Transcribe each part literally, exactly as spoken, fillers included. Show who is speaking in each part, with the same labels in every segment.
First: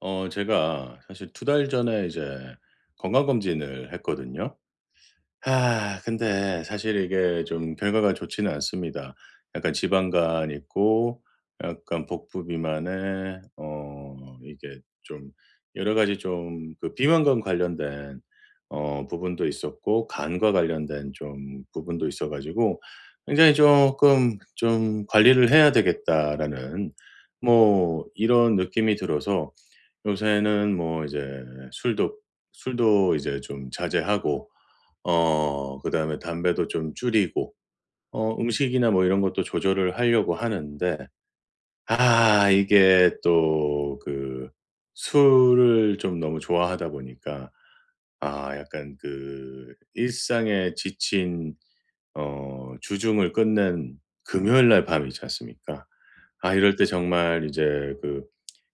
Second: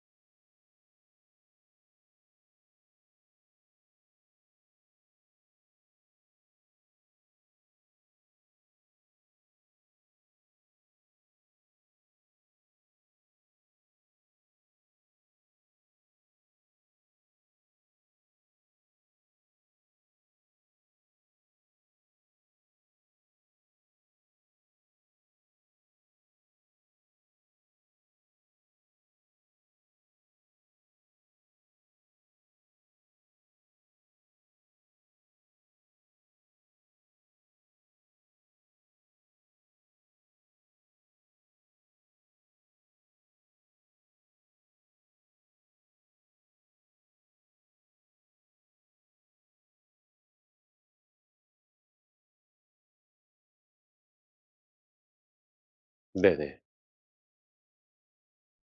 Speaker 1: 어 제가 사실 두 달 전에 이제 건강검진을 했거든요. 아 근데 사실 이게 좀 결과가 좋지는 않습니다. 약간 지방간 있고 약간 복부 비만에 어 이게 좀 여러 가지 좀 그 비만과 관련된 어 부분도 있었고, 간과 관련된 좀 부분도 있어 가지고 굉장히 쪼끔 '좀 관리를 해야 되겠다.'라는 뭐 이런 느낌이 들어서 요새는 뭐 이제 술도 술도 이제 좀 자제하고 어 그다음에 담배도 좀 줄이고 어 음식이나 뭐 이런 것도 조절을 하려고 하는데 아 이게 또 그 술을 좀 너무 좋아하다 보니까 아 약간 그 일상에 지친 어 주중을 끝낸 금요일 날 밤 있지 않습니까? 아
Speaker 2: 네네.
Speaker 1: 이럴 때 정말 이제 그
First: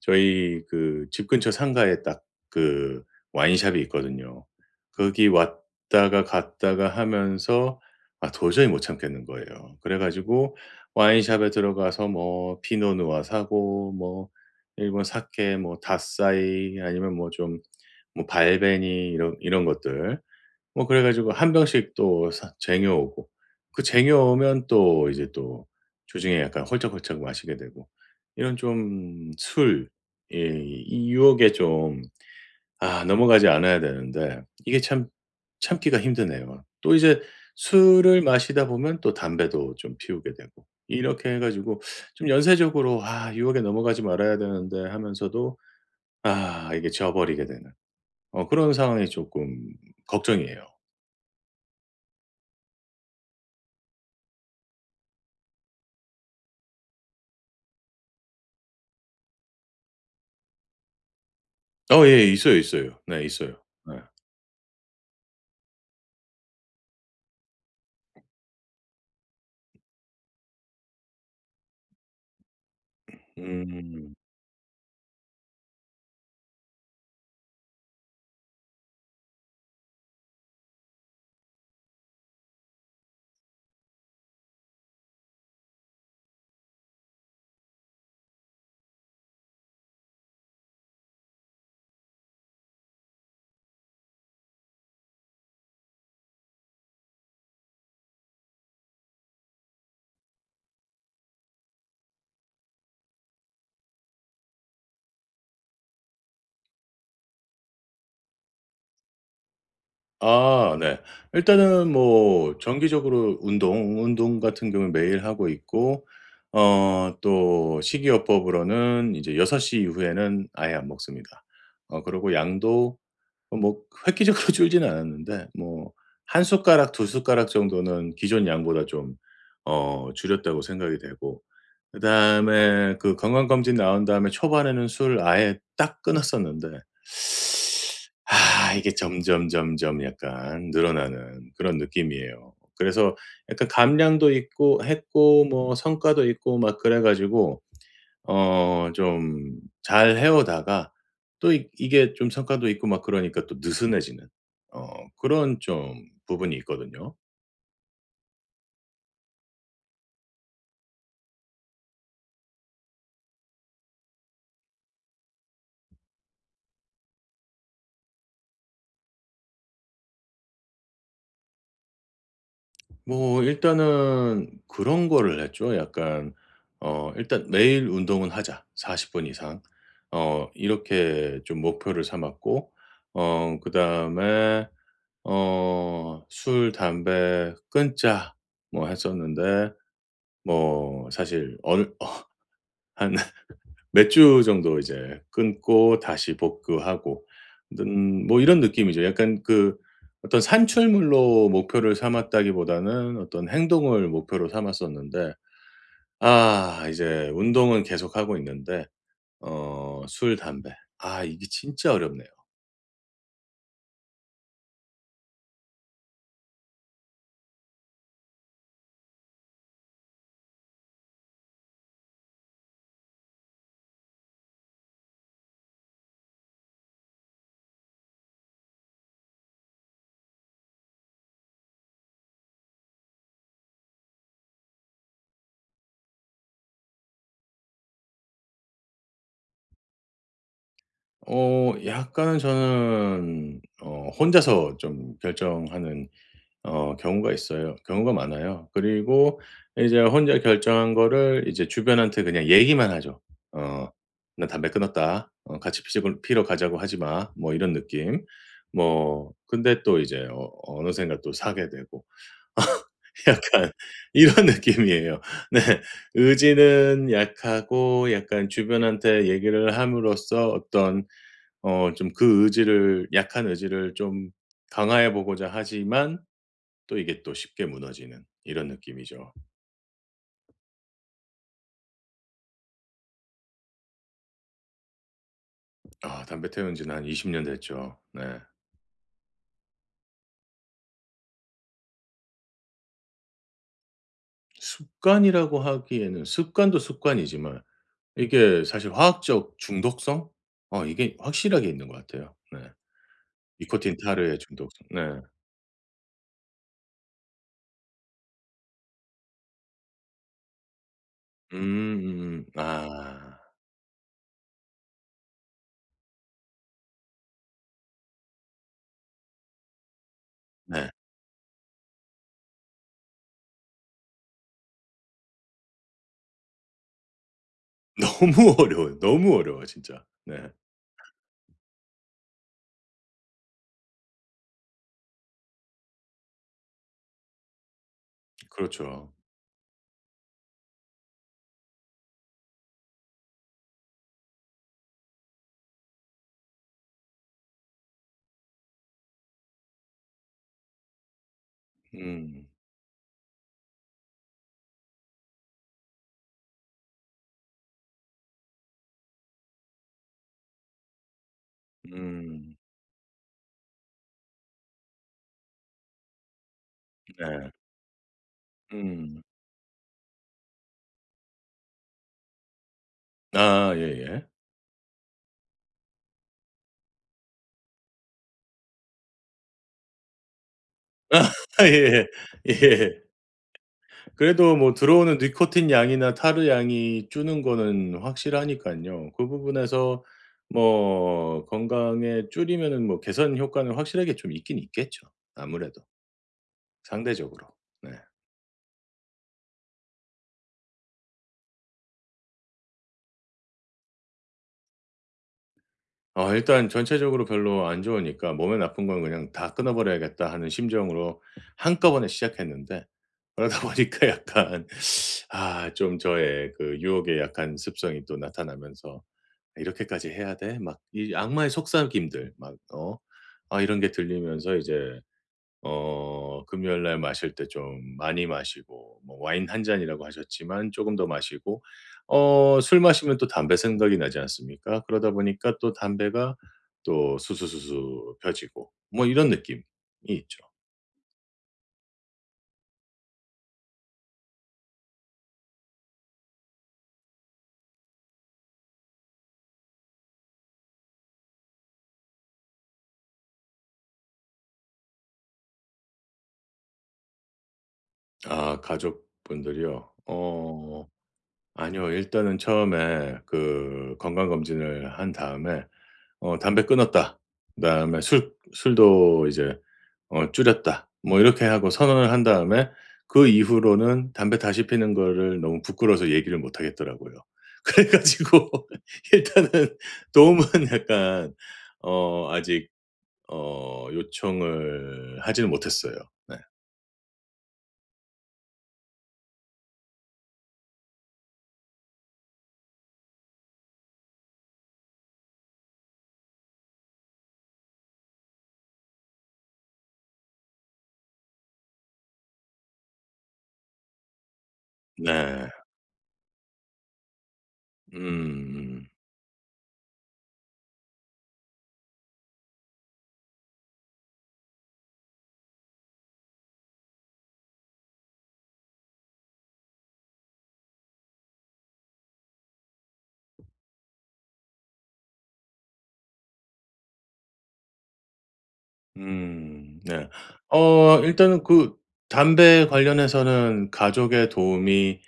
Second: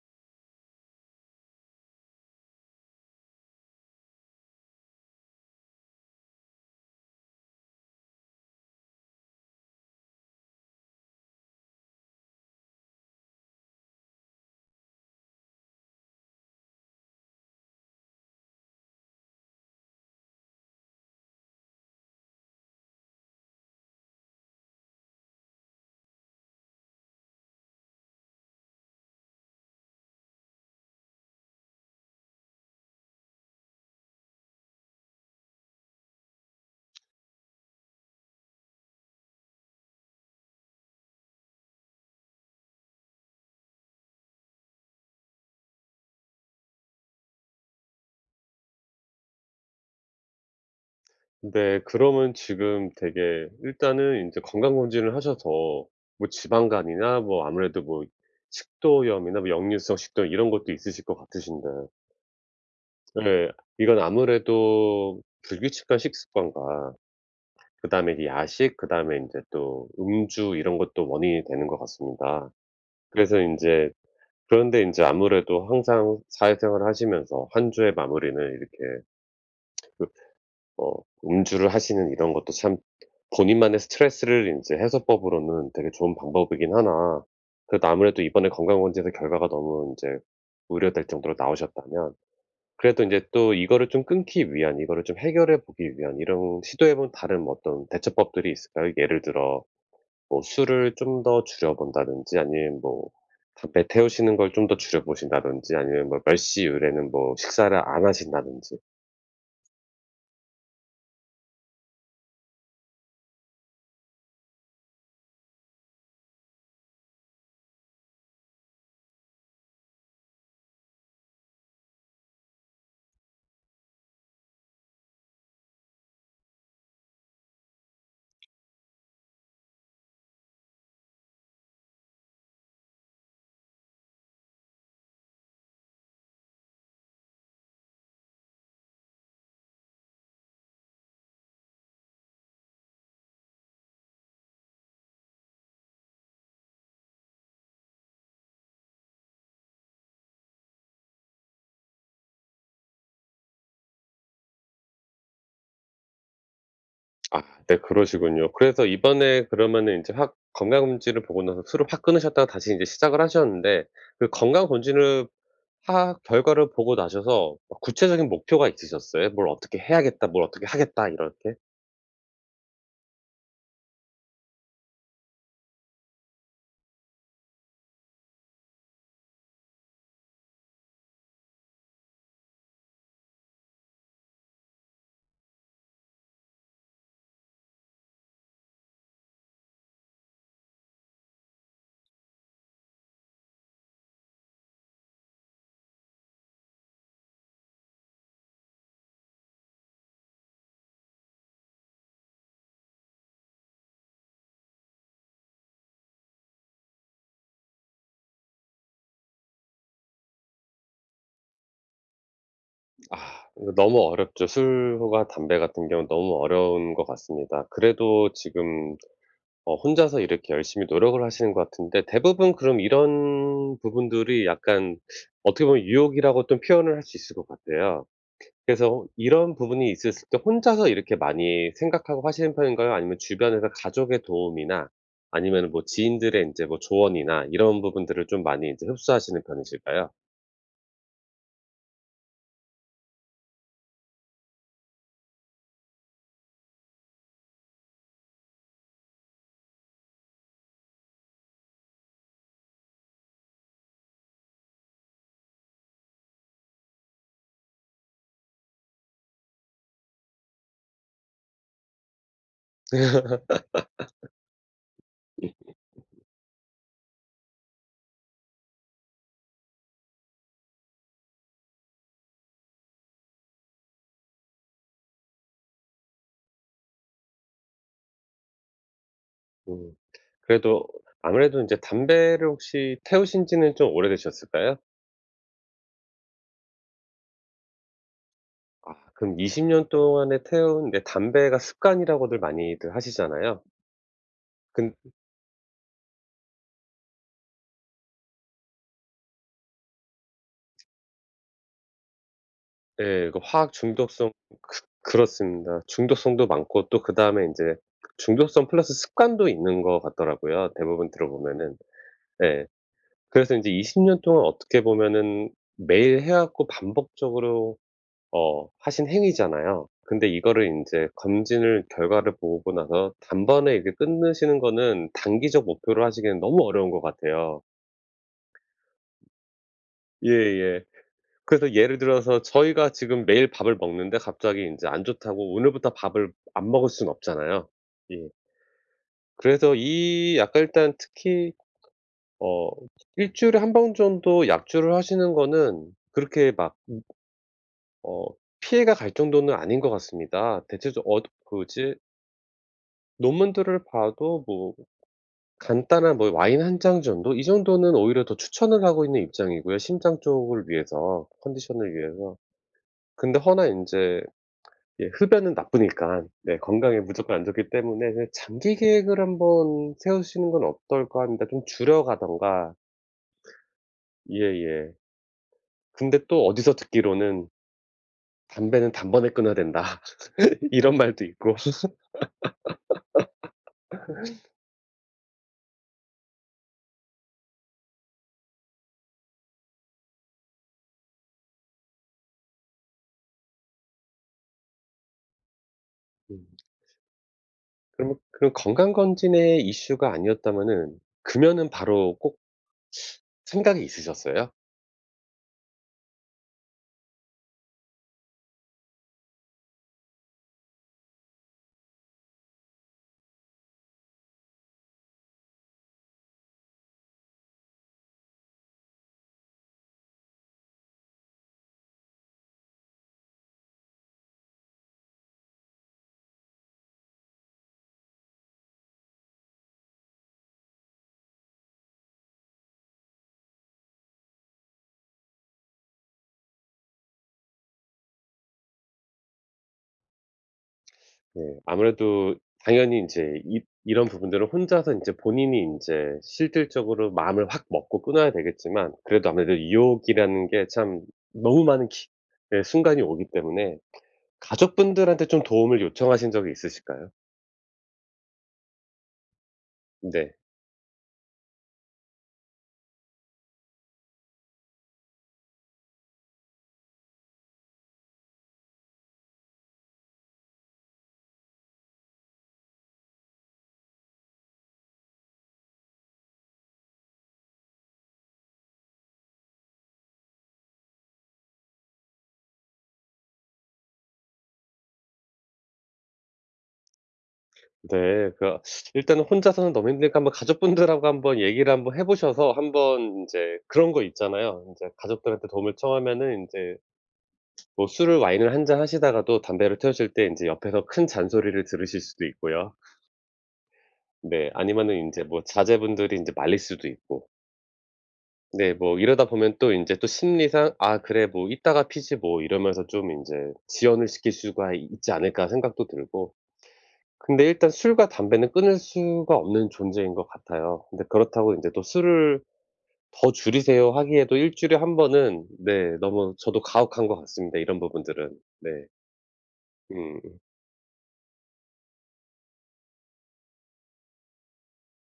Speaker 1: 저희 그 집 근처 상가에 딱 그 와인숍이 있거든요. 거기 왔다가 갔다가 하면서 아 도저히 못 참겠는 거예요. 그래 가지고 와인숍에 들어가서 뭐 피노 누아 사고, 뭐 일본 사케 뭐 닷사이 아니면 뭐 좀 뭐 발베니 이런 이런 것들. 뭐 그래 가지고 한 병씩 또 사 쟁여 오고 그 쟁여 오면 또 이제 또 주중에 약간 홀짝홀짝 마시게 되고 이런 좀 술의 이 유혹에 좀 아 넘어가지 않아야 되는데 이게 참 참기가 힘드네요. 또 이제 술을 마시다 보면 또 담배도 좀 피우게 되고. 이렇게 해 가지고 좀 연쇄적으로 '아 유혹에 넘어가지 말아야 되는데.' 하면서도 아 이게 져 버리게 되는 어 그런 상황이 조금 걱정이에요.
Speaker 2: 근데 그러면 지금 되게 일단은 인제 건강검진을 하셔서 뭐 지방간이나 뭐 아무래도 뭐 식도염이나 뭐 역류성 식도염 이런 것도 있으실 것 같으신데
Speaker 1: 어 예. 있어요, 있어요. 네
Speaker 2: 예.
Speaker 1: 있어요. 네.
Speaker 2: 이건 아무래도 불규칙한 식습관과 그다음에 이제 야식 그다음에 인제 또 음주 이런 것도 원인이 되는 것 같습니다. 그래서 인제
Speaker 1: 음.
Speaker 2: 그런데 인제 아무래도 항상 사회생활 하시면서 한 주의 마무리는 이렇게 웁트. 어 음주를 하시는 이런 것도 참 본인만의 스트레스를 인제 해소법으로는 되게 좋은 방법이긴 하나 그래도 아무래도 이번에 건강검진에서 결과가 너무 인제 우려될 정도로 나오셨다면 그래도 인제 또 이거를 좀 끊기 위한, 이거를 좀 해결해 보기 위한 이런 시도해 본 다른 뭐 어떤 대처법들이 있을까요? 예를 들어 뭐 술을 좀 더 줄여 본다든지 아니면 뭐 담배 태우시는 걸 좀 더 줄여 보신다든지 아니면 뭐 몇 시 이후에는 뭐 식사를 안 하신다든지.
Speaker 1: 아 네. 일단은 뭐 정기적으로 운동, 운동 같은 경우엔 매일 하고 있고 어 또 식이요법으로는 이제 여섯 시 이후에는 아예 안 먹습니다. 어 그리고 양도 뭐 그 획기적으로 줄지는 않았는데 뭐 '한 숟가락 두 숟가락 정도는 기존 양보다 좀 어 줄였다.'고 생각이 되고 그다음에 그 건강검진 나온 다음에 초반에는 술 아예 딱 끊었었는데 아 이게 점점점점 약간 늘어나는 그런 느낌이에요. 그래서 약간 감량도 있고 했고 뭐 성과도 있고 막 그래 가지고 어 좀 잘 해오다가 또 익 이게 좀 성과도 있고 막 그러니까 또 느슨해지는 어 그런 좀 부분이 있거든요.
Speaker 2: 아 네 그러시군요. 그래서 이번에 그러면은 인제 확 건강검진을 보고 나서 술을 확 끊으셨다가 다시 이제 시작을 하셨는데 그 건강검진을 하 결과를 보고 나셔서 그 구체적인 목표가 있으셨어요? '뭘 어떻게 해야겠다. 뭘 어떻게 하겠다.' 이렇게?
Speaker 1: 뭐 일단은 그런 거를 했죠. 약간 어 '일단 매일 운동은 하자, 사십 분 이상.' 어 이렇게 좀 목표를 삼았고 어 그다음에 어 '술, 담배 끊자.' 뭐 했었는데 뭐 사실 얼 어 한 몇 주 정도 이제 끊고 다시 복구하고 는 뭐 이런 느낌이죠. 약간 그 어떤 산출물로 목표를 삼았다기보다는 어떤 행동을 목표로 삼았었는데 아 이제 운동은 계속하고 있는데 어 술, 담배 아 이게 진짜 어렵네요.
Speaker 2: 아. 이거 너무 어렵죠. 술과 담배 같은 경우는 너무 어려운 것 같습니다. 그래도 지금 어 혼자서 이렇게 열심히 노력을 하시는 것 같은데 대부분 그럼 이런 부분들이 약간 어떻게 보면 유혹이라고 또 표현을 할 수 있을 것 같아요. 그래서 이런 부분이 있었을 때 혼자서 이렇게 많이 생각하고 하시는 편인가요? 아니면 주변에서 가족의 도움이나 아니면은 뭐 지인들의 인제 뭐 조언이나 이런 부분들을 좀 많이 이제 흡수하시는 편이실까요?
Speaker 1: 어 약간 저는 어 혼자서 좀 결정하는 어 경우가 있어요. 경우가 많아요. 그리고 이제 혼자 결정한 거를 이제 주변한테 그냥 얘기만 하죠. 어 "나 담배 끊었다. 어 같이 피자고 피러 가자고 하지 마." 뭐 이런 느낌. 뭐 근데 또 이제 어 어느샌가 또 사게 되고 약간 이런 느낌이에요. 네. 의지는 약하고 약간 주변한테 얘기를 함으로써 어떤 어 좀 그 의지를 약한 의지를 좀 강화해 보고자 하지만 또 이게 또 쉽게 무너지는 이런 느낌이죠.
Speaker 2: 음. 그래도 아무래도 인제 담배를 혹시 태우신지는 좀 오래되셨을까요?
Speaker 1: 아 담배 태운지는 한 이십 년 됐죠. 네.
Speaker 2: 아 그럼 이십 년 동안에 태운 네 담배가 습관이라고들 많이들 하시잖아요. 근
Speaker 1: 습관이라고 하기에는 습관도 습관이지만 이게 사실 화학적 중독성? 어 이게 확실하게 있는 것 같아요. 네.
Speaker 2: 네. 그 화학
Speaker 1: 니코틴,
Speaker 2: 중독성
Speaker 1: 타르의
Speaker 2: 그
Speaker 1: 중독성. 네.
Speaker 2: 그렇습니다. 중독성도 많고 또 그다음에 인제 중독성 플러스 습관도 있는 것 같더라고요 대부분
Speaker 1: 음
Speaker 2: 들어보면은.
Speaker 1: 음음.
Speaker 2: 네.
Speaker 1: 아.
Speaker 2: 그래서 인제 이십 년 동안 어떻게 보면은 매일 해 왔고 반복적으로 어 하신 행위잖아요. 근데 이거를
Speaker 1: 네.
Speaker 2: 인제 검진을 결과를 보고 나서 단번에 이게 끊으시는 거는 단기적 목표로 하시기에는 너무 어려운 것 같아요.
Speaker 1: 너무 어려워요. 너무 어려워요 진짜. 네.
Speaker 2: 예예. 그래서 예를 들어서 저희가 지금 매일 밥을 먹는데 갑자기 인제 안 좋다고 오늘부터 밥을 안 먹을 순 없잖아요. 예.
Speaker 1: 그렇죠.
Speaker 2: 그래서 이 약간 일단 특히 어 일 주일에 한 번 정도 약주를 하시는 거는 그렇게 막 어 피해가 갈 정도는 아닌 것 같습니다. 대체적 엇 굳이
Speaker 1: 음.
Speaker 2: 논문들을 봐도 뭐 간단한 뭐 와인 한 잔 정도 이 정도는 오히려 더 추천을 하고 있는 입장이고요, 심장 쪽을 위해서, 컨디션을 위해서.
Speaker 1: 음.
Speaker 2: 근데 허나 인제 예 흡연은 나쁘니깐 네 건강에 무조건 안
Speaker 1: 네.
Speaker 2: 좋기 때문에 그 '장기 계획을
Speaker 1: 음.
Speaker 2: 한번 세우시는 건 어떨까?' 합니다. 좀 줄여 가든가.
Speaker 1: 아아 예예.
Speaker 2: 예예. 근데 또 어디서 듣기로는 "담배는 단번에 끊어야 된다." 이런 말도 있고.
Speaker 1: 예예. 예예. 그래도 뭐 들어오는 니코틴 양이나 타르 양이 주는 거는 확실하니깐요. 그 부분에서 뭐 건강에 줄이면은 뭐 개선 효과는 확실하게 좀 있긴 있겠죠. 아무래도
Speaker 2: 음.
Speaker 1: 상대적으로. 네.
Speaker 2: 그러면 그 건강검진의 이슈가 아니었다면은 금연은 바로 꼭 생각이 있으셨어요?
Speaker 1: 어 일단 전체적으로 별로 안 좋으니까 '몸에 나쁜 건 그냥 다 끊어 버려야겠다.'하는 심정으로 한꺼번에 시작했는데 그러다 보니까 약간 아 좀 저의 그 유혹에 약한 습성이 또 나타나면서 '이렇게까지 해야 돼?' 막 이 악마의 속삭임들, 막 어 아 이런 게 들리면서 이제 어 금요일 날 마실 때 좀 많이 마시고 뭐 "와인 한 잔"이라고 하셨지만 조금 더 마시고. 어 술 마시면 또 담배 생각이 나지 않습니까? 그러다 보니까 또 담배가 또 수수수수 피워 지고 뭐 이런 느낌이 있죠.
Speaker 2: 네. 아무래도 당연히 인제 입 이런 부분들을 혼자서 인제 본인이 인제 실질적으로 마음을 확 먹고 끊어야 되겠지만 그래도 아무래도 유혹이라는 게 참 너무 많은 기 예 순간이 오기 때문에 가족분들한테 좀 도움을 요청하신 적이 있으실까요?
Speaker 1: 아 가족분들이요?
Speaker 2: 네.
Speaker 1: 어 아니요. 일단은 처음에 그 건강검진을 한 다음에 어 "담배 끊었다." 그다음에 "술 술도 이제 어 줄였다." 뭐 이렇게 하고 선언을 한 다음에 그 이후로는 담배 다시 피우는 거를 너무 부끄러워서 얘기를 못 하겠더라고요. 그래 가지고 일단은 도움은 약간 어 아직 어 요청을 하지는 못했어요. 네.
Speaker 2: 네. 그 일단은 혼자서는 너무 힘드니까 한번 가족분들하고 한번 얘기를 한번 해 보셔서 한번 인제 그런 거 있잖아요. 인제 가족들한테 도움을 청하면은 인제 뭐 술을 와인을 한 잔 하시다가도 담배를 태우실 때 인제 옆에서 큰 잔소리를 들으실 수도 있고요. 네 아니면은 인제 뭐
Speaker 1: 네.
Speaker 2: 자제분들이 인제 말릴 수도 있고. 네.
Speaker 1: 음음.
Speaker 2: 뭐 이러다 보면 또 인제 심리상 '아 그래. 뭐 이따가 피지 뭐.' 이러면서 좀 인제 '지연을 시킬 수가 있지 않을까?' 생각도 들고. 근데 일단 술과 담배는 끊을 수가 없는 존재인 것 같아요. 근데 그렇다고 인제 "또 술을 더 줄이세요." 하기에도 일 주일에 일 번은 네 너무 저도 가혹한 것 같습니다, 이런 부분들은. 네.
Speaker 1: 음 네.
Speaker 2: 음.
Speaker 1: 어 일단은 그 담배 관련해서는 가족의 도움이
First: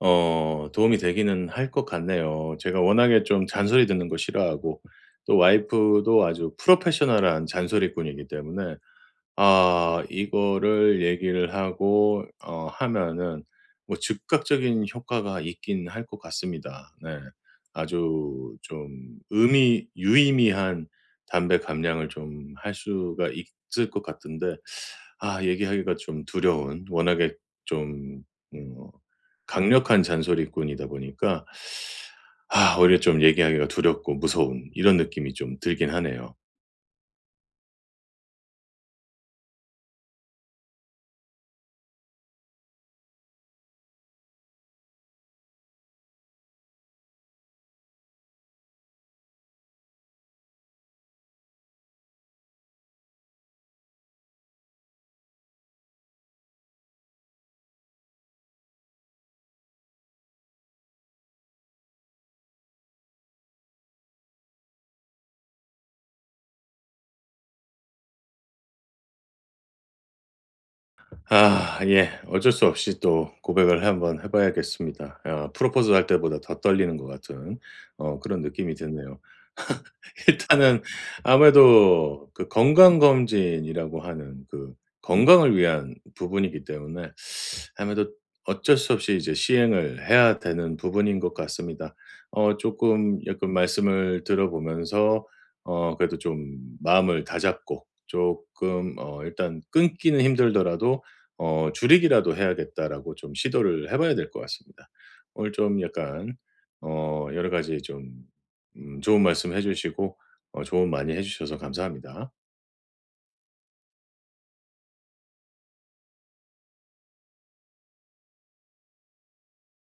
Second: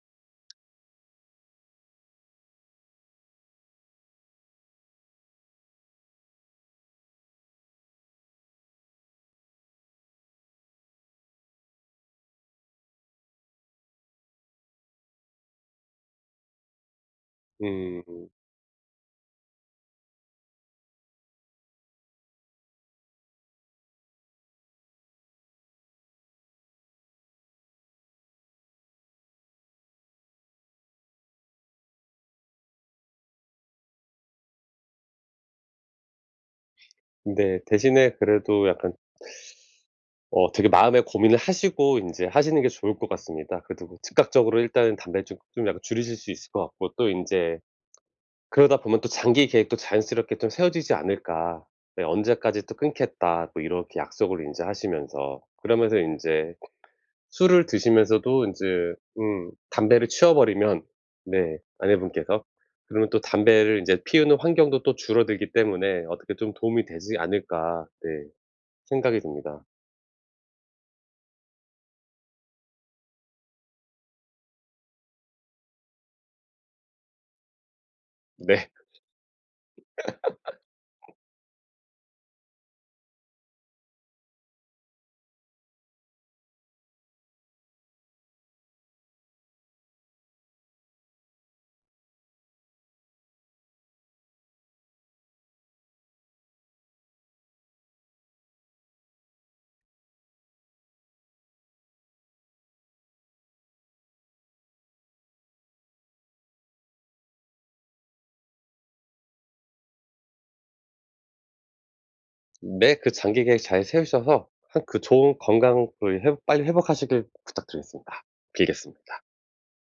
Speaker 1: 어 도움이 되기는 할 것 같네요. 제가 워낙에 좀 잔소리 듣는 거 싫어하고 또 와이프도 아주 professional한 잔소리꾼이기 때문에 아 이거를 얘기를 하고 어 하면은 뭐 즉각적인 효과가 있긴 할 것 같습니다. 네.
Speaker 2: 음.
Speaker 1: 아주 좀 의미 유의미한 담배 감량을 좀 할 수가 있을 것 같은데 아 얘기하기가 좀 두려운 워낙에 좀 음 어 강력한 잔소리꾼이다 보니까 아 오히려 좀 얘기하기가 두렵고 무서운 이런 느낌이 좀 들긴 하네요.
Speaker 2: 네. 대신에 그래도 약간 어 되게 마음에 고민을 하시고 인제 하시는 게 좋을 것 같습니다. 그래도 즉각적으로 일단은 담배 좀 좀 약간 줄이실 수 있을 것 같고 또 인제 그러다 보면 또 장기 계획도 자연스럽게 좀 세워지지 않을까. 네 '언제까지 또 끊겠다.' 또 이렇게 약속을 인제 하시면서 그러면서 인제 술을 드시면서도 인제 음 담배를 치워버리면 네 아내분께서 그러면 또 담배를 인제 피우는 환경도 또 줄어들기 때문에 '어떻게 좀 도움이 되지 않을까.' 네 생각이 듭니다.
Speaker 1: 아 예. 어쩔 수 없이 또 고백을 한번 해 봐야겠습니다. 어 프로포즈 할 때보다 더 떨리는 것 같은 어 그런
Speaker 2: 네.
Speaker 1: 느낌이 드네요. 일단은 아무래도 그 건강검진이라고 하는 그 건강을 위한 부분이기 때문에 아무래도 어쩔 수 없이 이제 시행을 해야 되는 부분인 것 같습니다. 어 쪼끔 약간 말씀을 들어보면서 어 그래도 좀 마음을 다잡고 쪼끔 어 일단 '끊기는 힘들더라도 어 줄이기라도 해야겠다.'라고 좀 시도를 해 봐야 될 것 같습니다. 오늘 좀 약간 어 여러 가지 좀 음 좋은 말씀해 주시고 어 조언 많이 해 주셔서 감사합니다.
Speaker 2: 네. 그 장기 계획을 잘 세우셔서 하 그 좋은 건강을 회복 빨리 회복하시길 부탁드리겠습니다. 빌겠습니다.